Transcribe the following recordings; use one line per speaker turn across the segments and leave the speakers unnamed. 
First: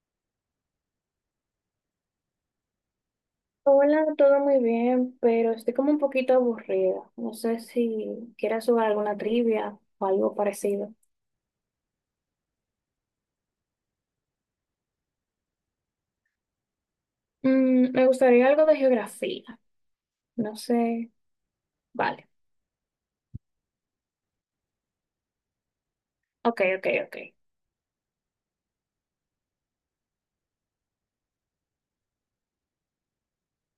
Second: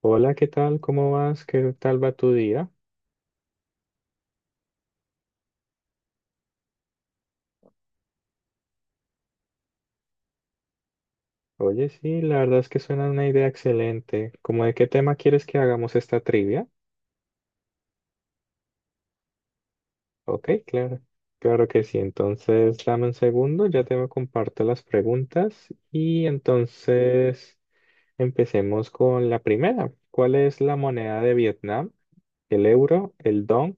Hola, ¿qué tal? ¿Cómo vas? ¿Qué tal va tu día?
Hola, todo muy bien, pero estoy como un poquito aburrida. No sé si quieras jugar alguna trivia o algo parecido.
Oye, sí, la verdad es que suena una idea excelente. ¿Cómo de qué tema quieres que hagamos esta trivia?
Me gustaría algo de geografía.
Ok,
No
claro.
sé.
Claro que sí.
Vale.
Entonces, dame un segundo, ya te comparto las preguntas y
Ok, ok, ok.
entonces empecemos con la primera. ¿Cuál es la moneda de Vietnam? ¿El euro, el dong,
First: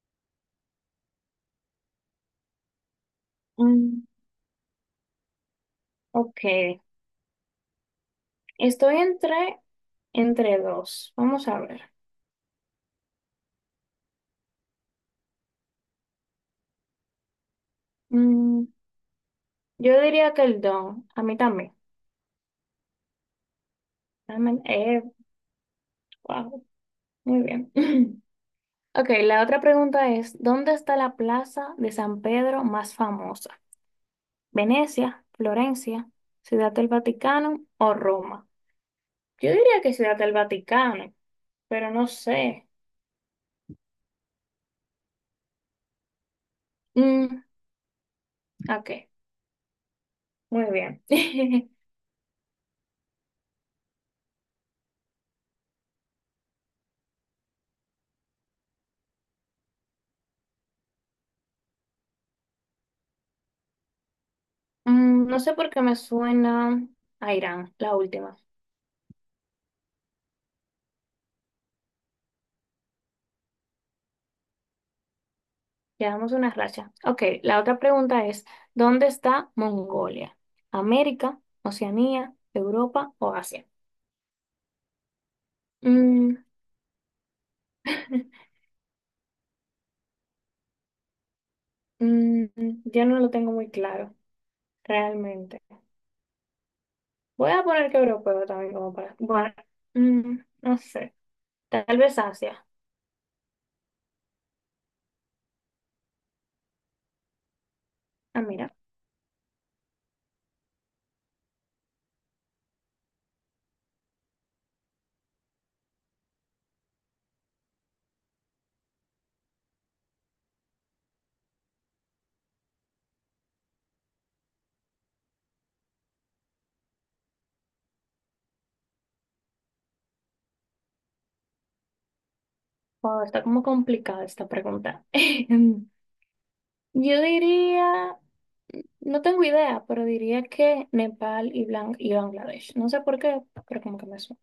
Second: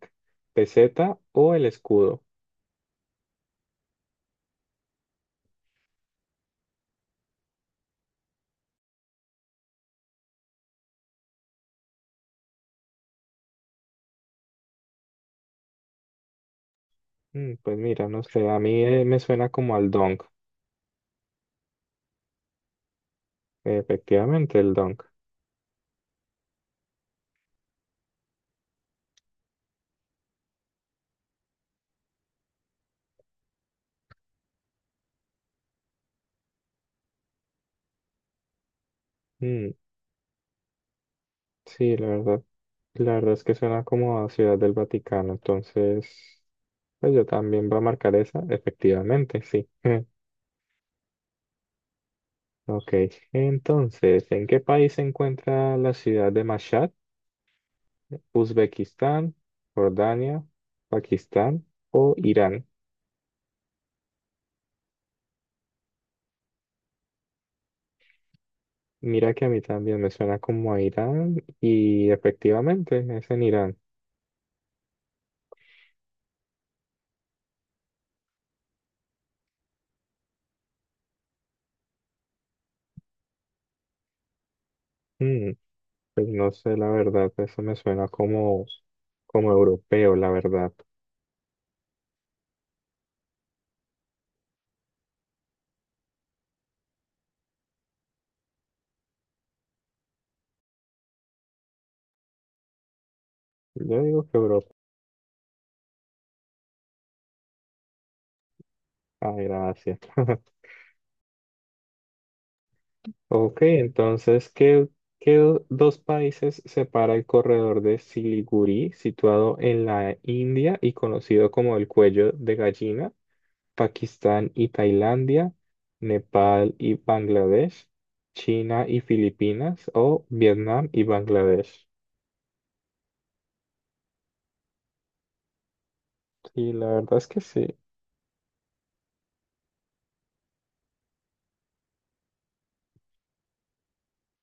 peseta o el escudo?
Mm, ok. Estoy entre, Entre dos. Vamos a ver.
Mm, pues mira, no sé, a
Mm,
mí me suena como al
yo
dong.
diría que el don. A mí también.
Efectivamente,
Realmente-
el dong.
eh, wow. Muy bien. Ok, la otra pregunta es, ¿dónde está la plaza de San Pedro más famosa? Venecia, Florencia, Ciudad del Vaticano o Roma. Yo
Mm.
diría que Ciudad del Vaticano, pero
Sí,
no sé.
la verdad es que suena como a Ciudad del Vaticano, entonces, pues yo
Mm,
también voy a marcar esa,
ok,
efectivamente, sí.
muy bien.
Ok, entonces, ¿en qué país se encuentra la ciudad de Mashhad? ¿Uzbekistán, Jordania, Pakistán o Irán?
No sé por qué me suena a Irán, la última.
Mira que a mí también me suena como a Irán y efectivamente es en Irán.
Llevamos una racha. Ok, la otra pregunta es, ¿dónde está Mongolia? ¿América, Oceanía, Europa o Asia?
Mm, pues
Mm,
no sé, la verdad, eso me suena como, como europeo, la verdad.
mm, yo no lo tengo muy claro, realmente. Voy a poner que europeo también como para... Bueno, no sé. Tal vez Asia.
Yo digo que europeo.
Ah, mira.
Ah, gracias. Ok, entonces, ¿Qué dos países separa el corredor de Siliguri, situado en la India y conocido como el cuello de gallina? Pakistán y Tailandia, Nepal y Bangladesh, China y Filipinas o Vietnam y Bangladesh.
Wow, está como complicada esta pregunta.
Sí, la verdad
Yo
es que sí.
diría, no tengo idea, pero diría que Nepal y y Bangladesh. No sé por qué, pero como que me suena.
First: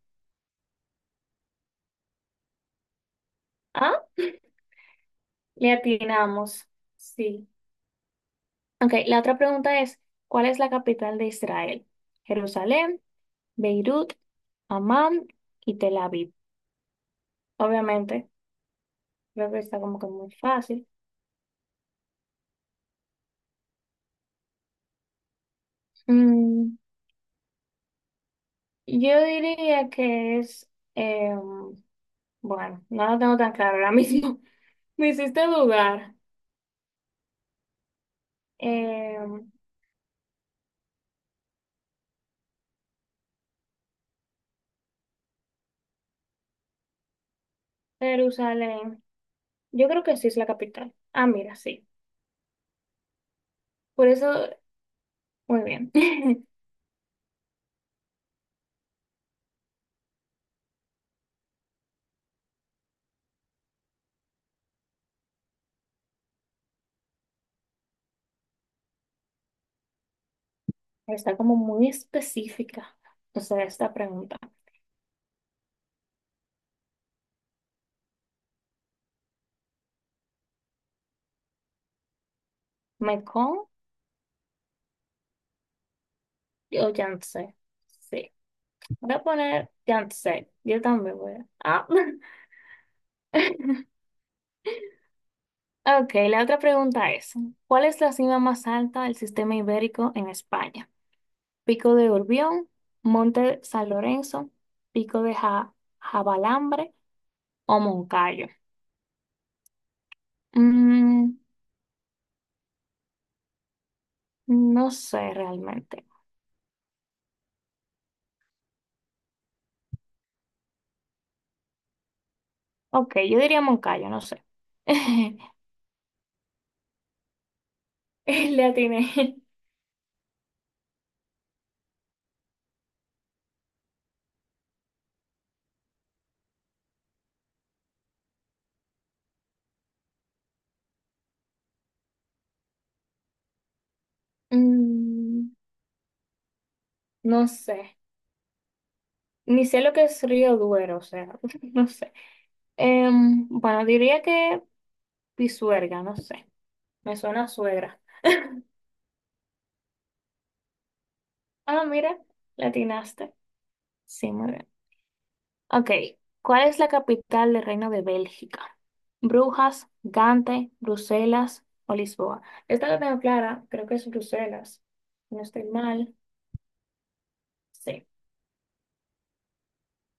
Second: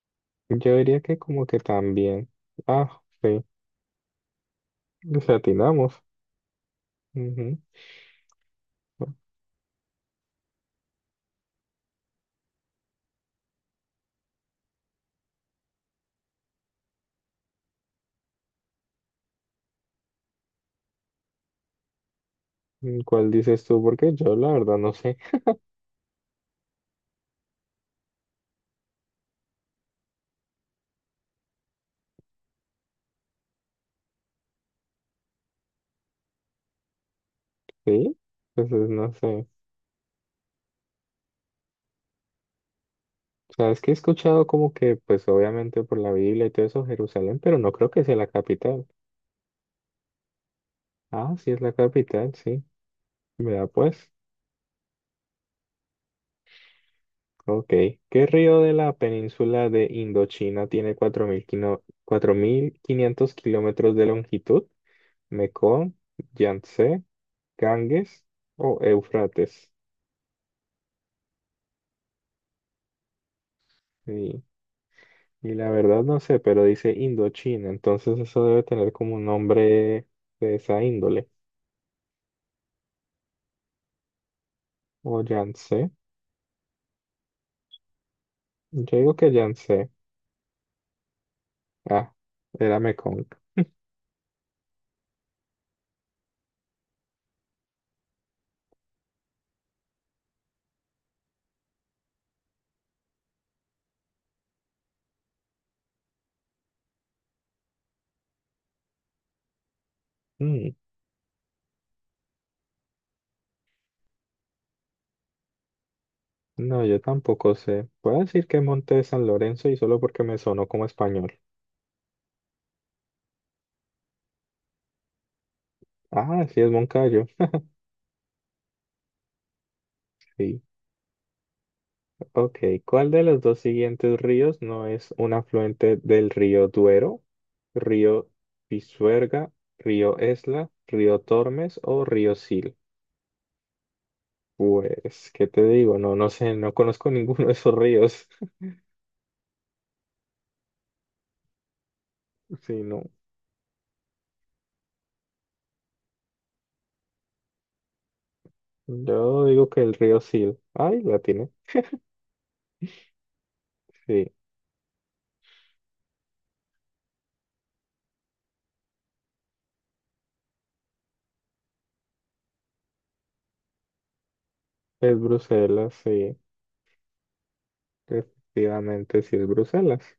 Yo diría que como que también. Ah, sí,
Ah,
les
le
atinamos.
atinamos. Sí.
Ujú.
Ok, la otra pregunta es, ¿cuál es la capital de Israel? Jerusalén, Beirut, Amán y Tel Aviv. Obviamente, creo que está como que muy fácil.
¿Cuál dices tú? Porque yo la verdad no sé.
Mm, Yo diría que es, eh, bueno, no lo tengo tan claro ahora mismo. Me hiciste dudar.
Sí, pues no
Eh,
sé. O sea, es que he escuchado como que, pues obviamente por la Biblia y todo eso, Jerusalén, pero no creo que sea la capital.
Jerusalén, yo creo que sí es la capital. Ah,
Ah, sí
mira,
es la
sí.
capital, sí. Vea
Por
pues.
eso, muy bien.
Ok. ¿Qué río de la península de Indochina tiene 4.000 4.500 kilómetros de longitud? ¿Mekong, Yangtze, Ganges o Éufrates?
Está como muy específica, o sea, esta pregunta.
Sí. Y la verdad no sé, pero dice Indochina, entonces eso debe tener como un nombre de esa índole.
¿Mekong
O Yance.
o Yangtze? Sí.
Yo digo
Voy a
que
poner
Yance.
Yangtze. Yo también voy a... Ah.
Ah, era Mekong.
Ok, la otra pregunta es, ¿cuál es la cima más alta del sistema ibérico en España? Pico de Urbión, Monte San Lorenzo, Pico de Ja- Jabalambre o Moncayo.
Mm,
Mm, no sé realmente.
no, yo tampoco sé. Puedo decir que Monte de San Lorenzo y solo porque me sonó como español.
Ok, yo diría Moncayo, no sé.
Ah, sí, es Moncayo.
Le atiné.
Sí. Ok. ¿Cuál de los dos siguientes ríos no es un afluente del río Duero? ¿Río Pisuerga, río Esla, río Tormes o río Sil? Pues, ¿qué
Mm,
te digo? No, no sé, no conozco ninguno
no
de esos
sé.
ríos.
Ni sé lo que es Río Duero, o sea, no sé.
Sí, no.
Bueno, diría que Pisuerga, no sé. Me suena a suegra.
Yo digo que el río Sil. Ay, la tiene.
Ah, mira, le atinaste.
Sí,
Sí, muy bien. Ok, ¿cuál es la capital del Reino de Bélgica? Brujas, Gante, Bruselas o Lisboa. Esta la tengo clara, creo que es Bruselas.
es
Si no estoy
Bruselas,
mal.
sí,
Sí.
efectivamente sí es Bruselas.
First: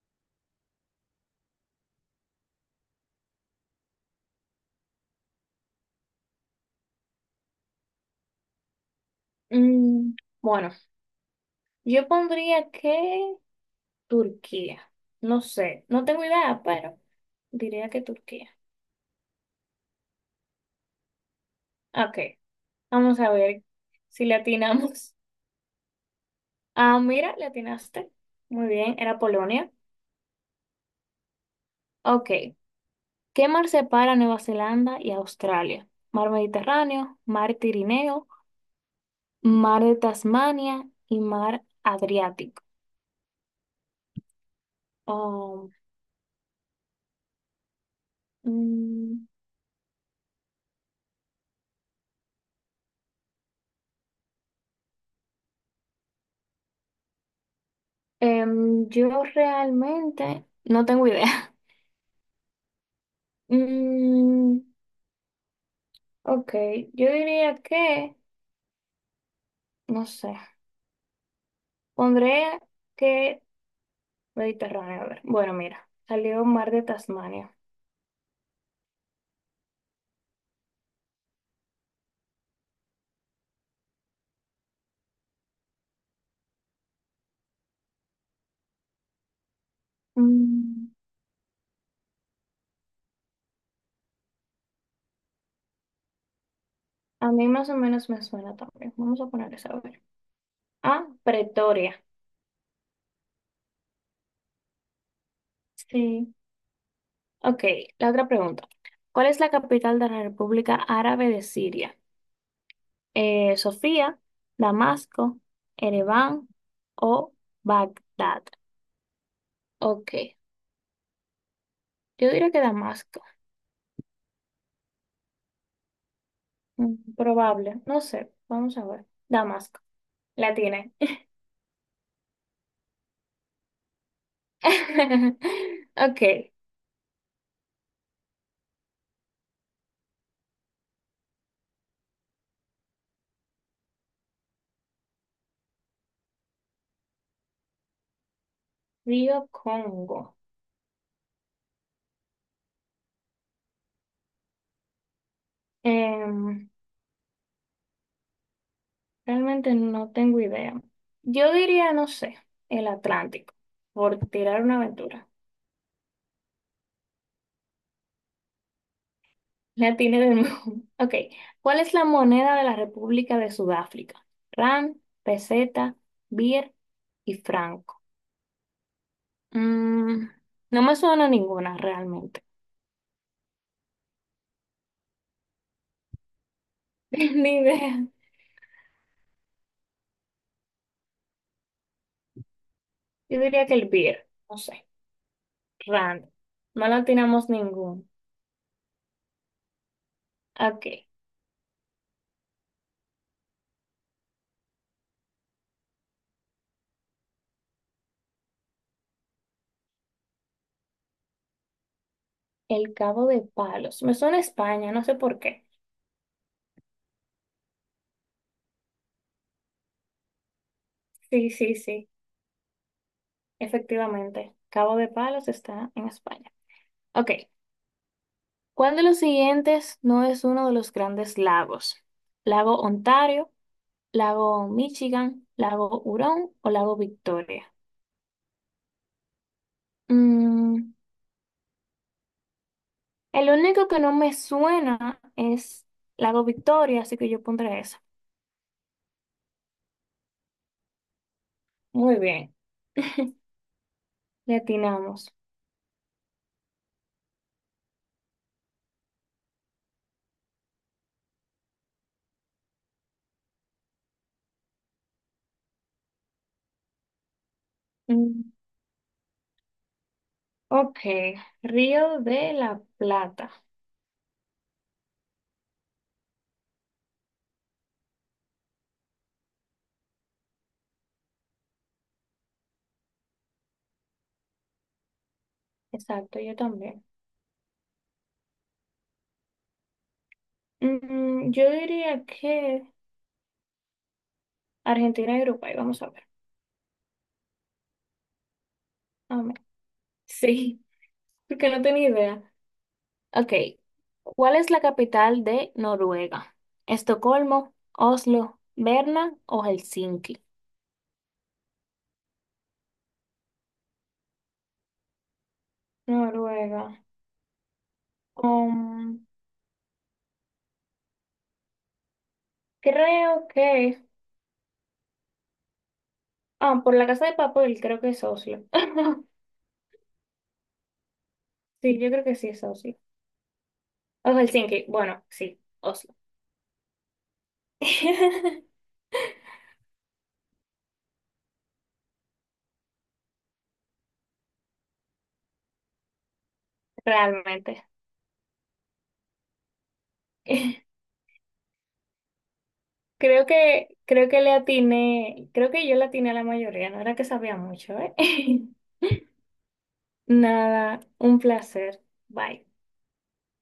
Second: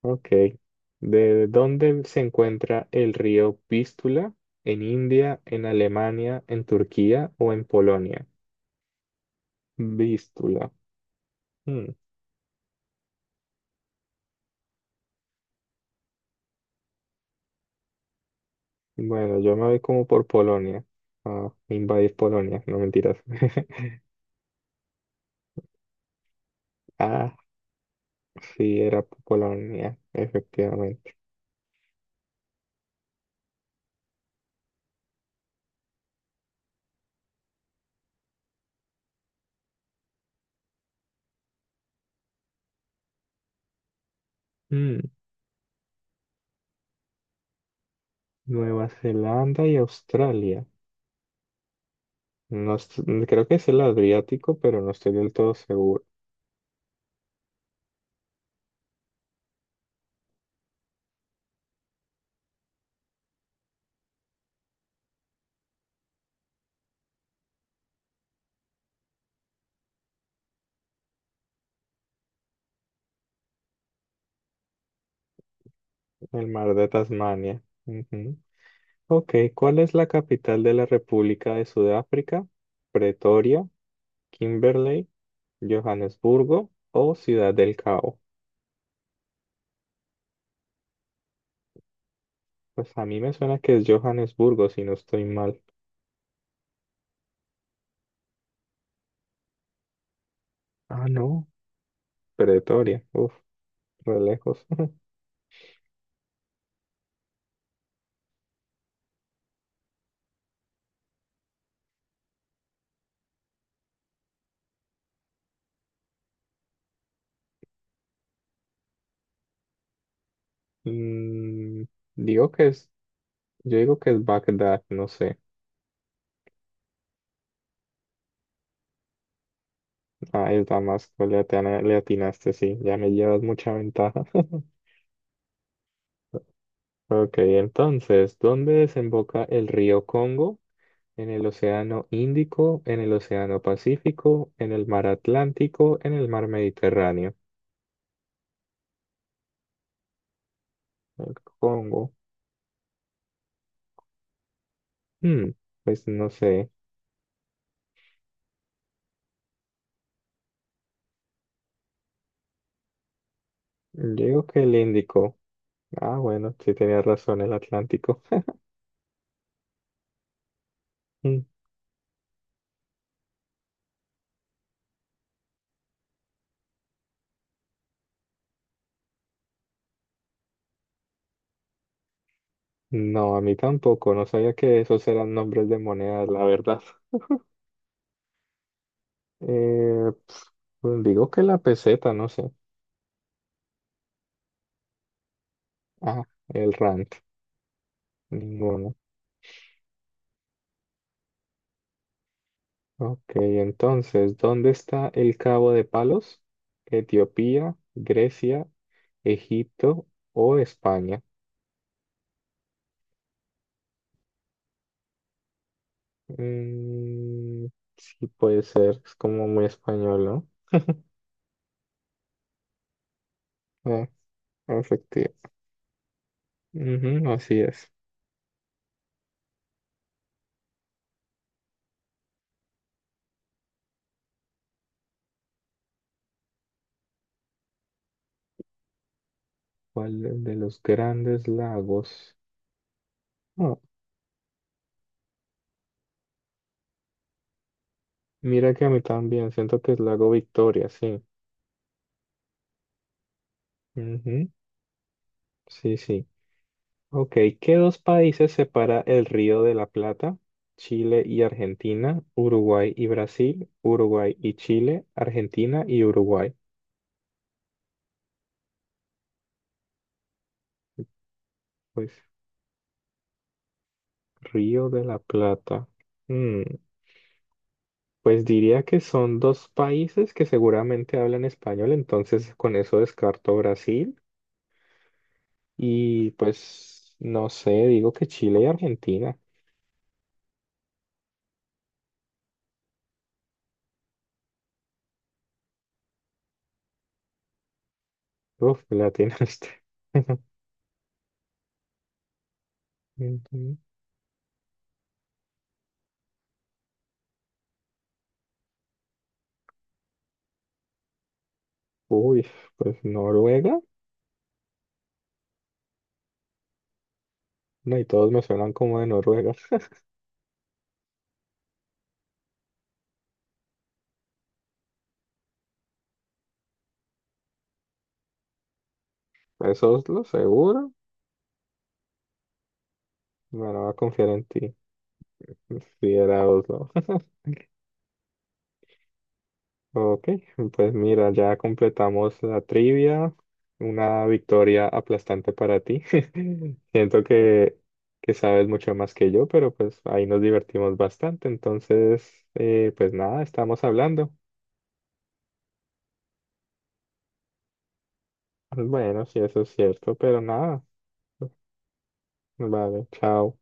Ok. ¿De dónde se encuentra el río Vístula? ¿En India, en Alemania, en Turquía o en Polonia?
Mm,
Vístula.
bueno,
Hmm.
yo pondría que Turquía. No sé, no tengo idea, pero diría que Turquía.
Bueno, yo me voy como por Polonia. Ah, invadir
Ok,
Polonia, no mentiras.
vamos a ver si le atinamos. Ah,
Ah,
mira, le atinaste. Muy
sí,
bien,
era
era Polonia.
Polonia, efectivamente.
Ok. ¿Qué mar separa Nueva Zelanda y Australia? Mar Mediterráneo, Mar Tirineo, Mar de Tasmania y Mar Adriático.
Mm,
Oh,
Nueva
mm,
Zelanda y Australia. No, creo que es el Adriático, pero no estoy del todo seguro.
yo realmente no tengo idea. Mm, ok, yo diría que, no sé, pondré que Mediterráneo. A ver, bueno, mira, salió
El
Mar
mar
de
de
Tasmania.
Tasmania. Ujú. Ok, ¿cuál es la capital de la República de Sudáfrica? Pretoria, Kimberley, Johannesburgo o Ciudad del Cabo.
Mm,
Pues a mí me suena que es Johannesburgo, si no estoy mal.
a mí más o menos me suena también. Vamos a poner esa, a ver.
Ah,
Ah,
no,
Pretoria.
Pretoria. Uf, re lejos.
Sí. Ok, la otra pregunta. ¿Cuál es la capital de la República Árabe de Siria? ¿Sofía, Damasco, Ereván o Bagdad? Ok,
Mm,
yo
digo
diría que
que es,
Damasco.
yo digo que es Bagdad, no sé.
Mm, probable, no sé, vamos a ver. Damasco,
Ah,
la
es
tiene.
Damasco, le atinaste, sí, ya me llevas mucha ventaja.
Ok,
Ok, entonces, ¿dónde desemboca el río Congo? ¿En el Océano Índico, en el Océano Pacífico, en el Mar Atlántico, en el Mar Mediterráneo?
Río Congo.
El Congo. Hmm. Pues no
Em,
sé.
Realmente no tengo idea. Yo diría, no sé, el Atlántico, por
Digo que
tirar
el
una aventura.
Índico. Ah, bueno, sí tenía razón, el Atlántico.
La tiene de nuevo. Ok.
Mm.
¿Cuál es la moneda de la República de Sudáfrica? Rand, peseta, birr y franco. Mm, no me suena ninguna realmente.
No, a mí tampoco. No sabía que esos eran nombres de monedas, la verdad.
Ni idea.
Eh, pf, pues digo que la peseta, no sé.
Yo diría que el birr. No sé.
Ah,
Rand.
el
No la
rand.
atinamos ningún.
Ninguno.
Ok.
Ok, entonces, ¿dónde está el Cabo de Palos? ¿Etiopía, Grecia, Egipto o España?
El Cabo de Palos. Me suena a España, no sé por qué.
Mm, sí, puede ser, es como muy español, ¿no?
Sí, sí, sí. Efectivamente.
Ah,
Cabo de
efectivo.
Palos está en España. Ok.
Ujú, así es.
¿Cuál de los siguientes no es uno de los grandes lagos? ¿Lago Ontario, lago Michigan, lago Hurón o lago Victoria?
¿Cuál de los
Mm,
grandes lagos?
el
Ah,
único que no me suena es lago Victoria, así que yo pondré eso.
mira que a mí también, siento que es Lago Victoria, sí.
Muy bien,
Ujú.
le atinamos.
Sí, sí. Ok, ¿qué dos países separa el Río de la Plata? Chile y Argentina, Uruguay y Brasil, Uruguay y Chile, Argentina y Uruguay.
Mm, ok,
Pues
Río de la Plata.
Río de la Plata. Mm, pues diría que son dos países que seguramente hablan español, entonces con eso descarto Brasil y
Exacto, yo también.
pues no sé, digo que Chile y Argentina.
Yo diría que Argentina y Uruguay, vamos a ver.
Uf, la
Amén.
este.
Sí, porque no tenía idea. Ok,
Ujú.
¿cuál es la capital de Noruega? ¿Estocolmo, Oslo, Berna o Helsinki?
Uy, pues Noruega.
Noruega.
No, y todos me suenan como de
Um,
Noruega.
Creo que. Ah, por la casa de papel, creo que es Oslo.
¿Es Oslo? ¿Seguro?
Sí, yo creo que sí es Oslo.
Bueno, voy a confiar
O
en ti.
Helsinki. Bueno, sí,
Si
Oslo.
era Oslo. Ok, pues mira, ya completamos la trivia. Una victoria aplastante para ti. Siento
Realmente.
que sabes mucho más que yo, pero pues ahí nos divertimos bastante. Entonces, pues nada, estamos
Creo
hablando.
que le atiné, creo que yo le atiné a la mayoría, no era que sabía mucho, ¿eh?
Bueno, sí, eso es cierto, pero nada.
Nada, un placer. Bye.
Vale, chao.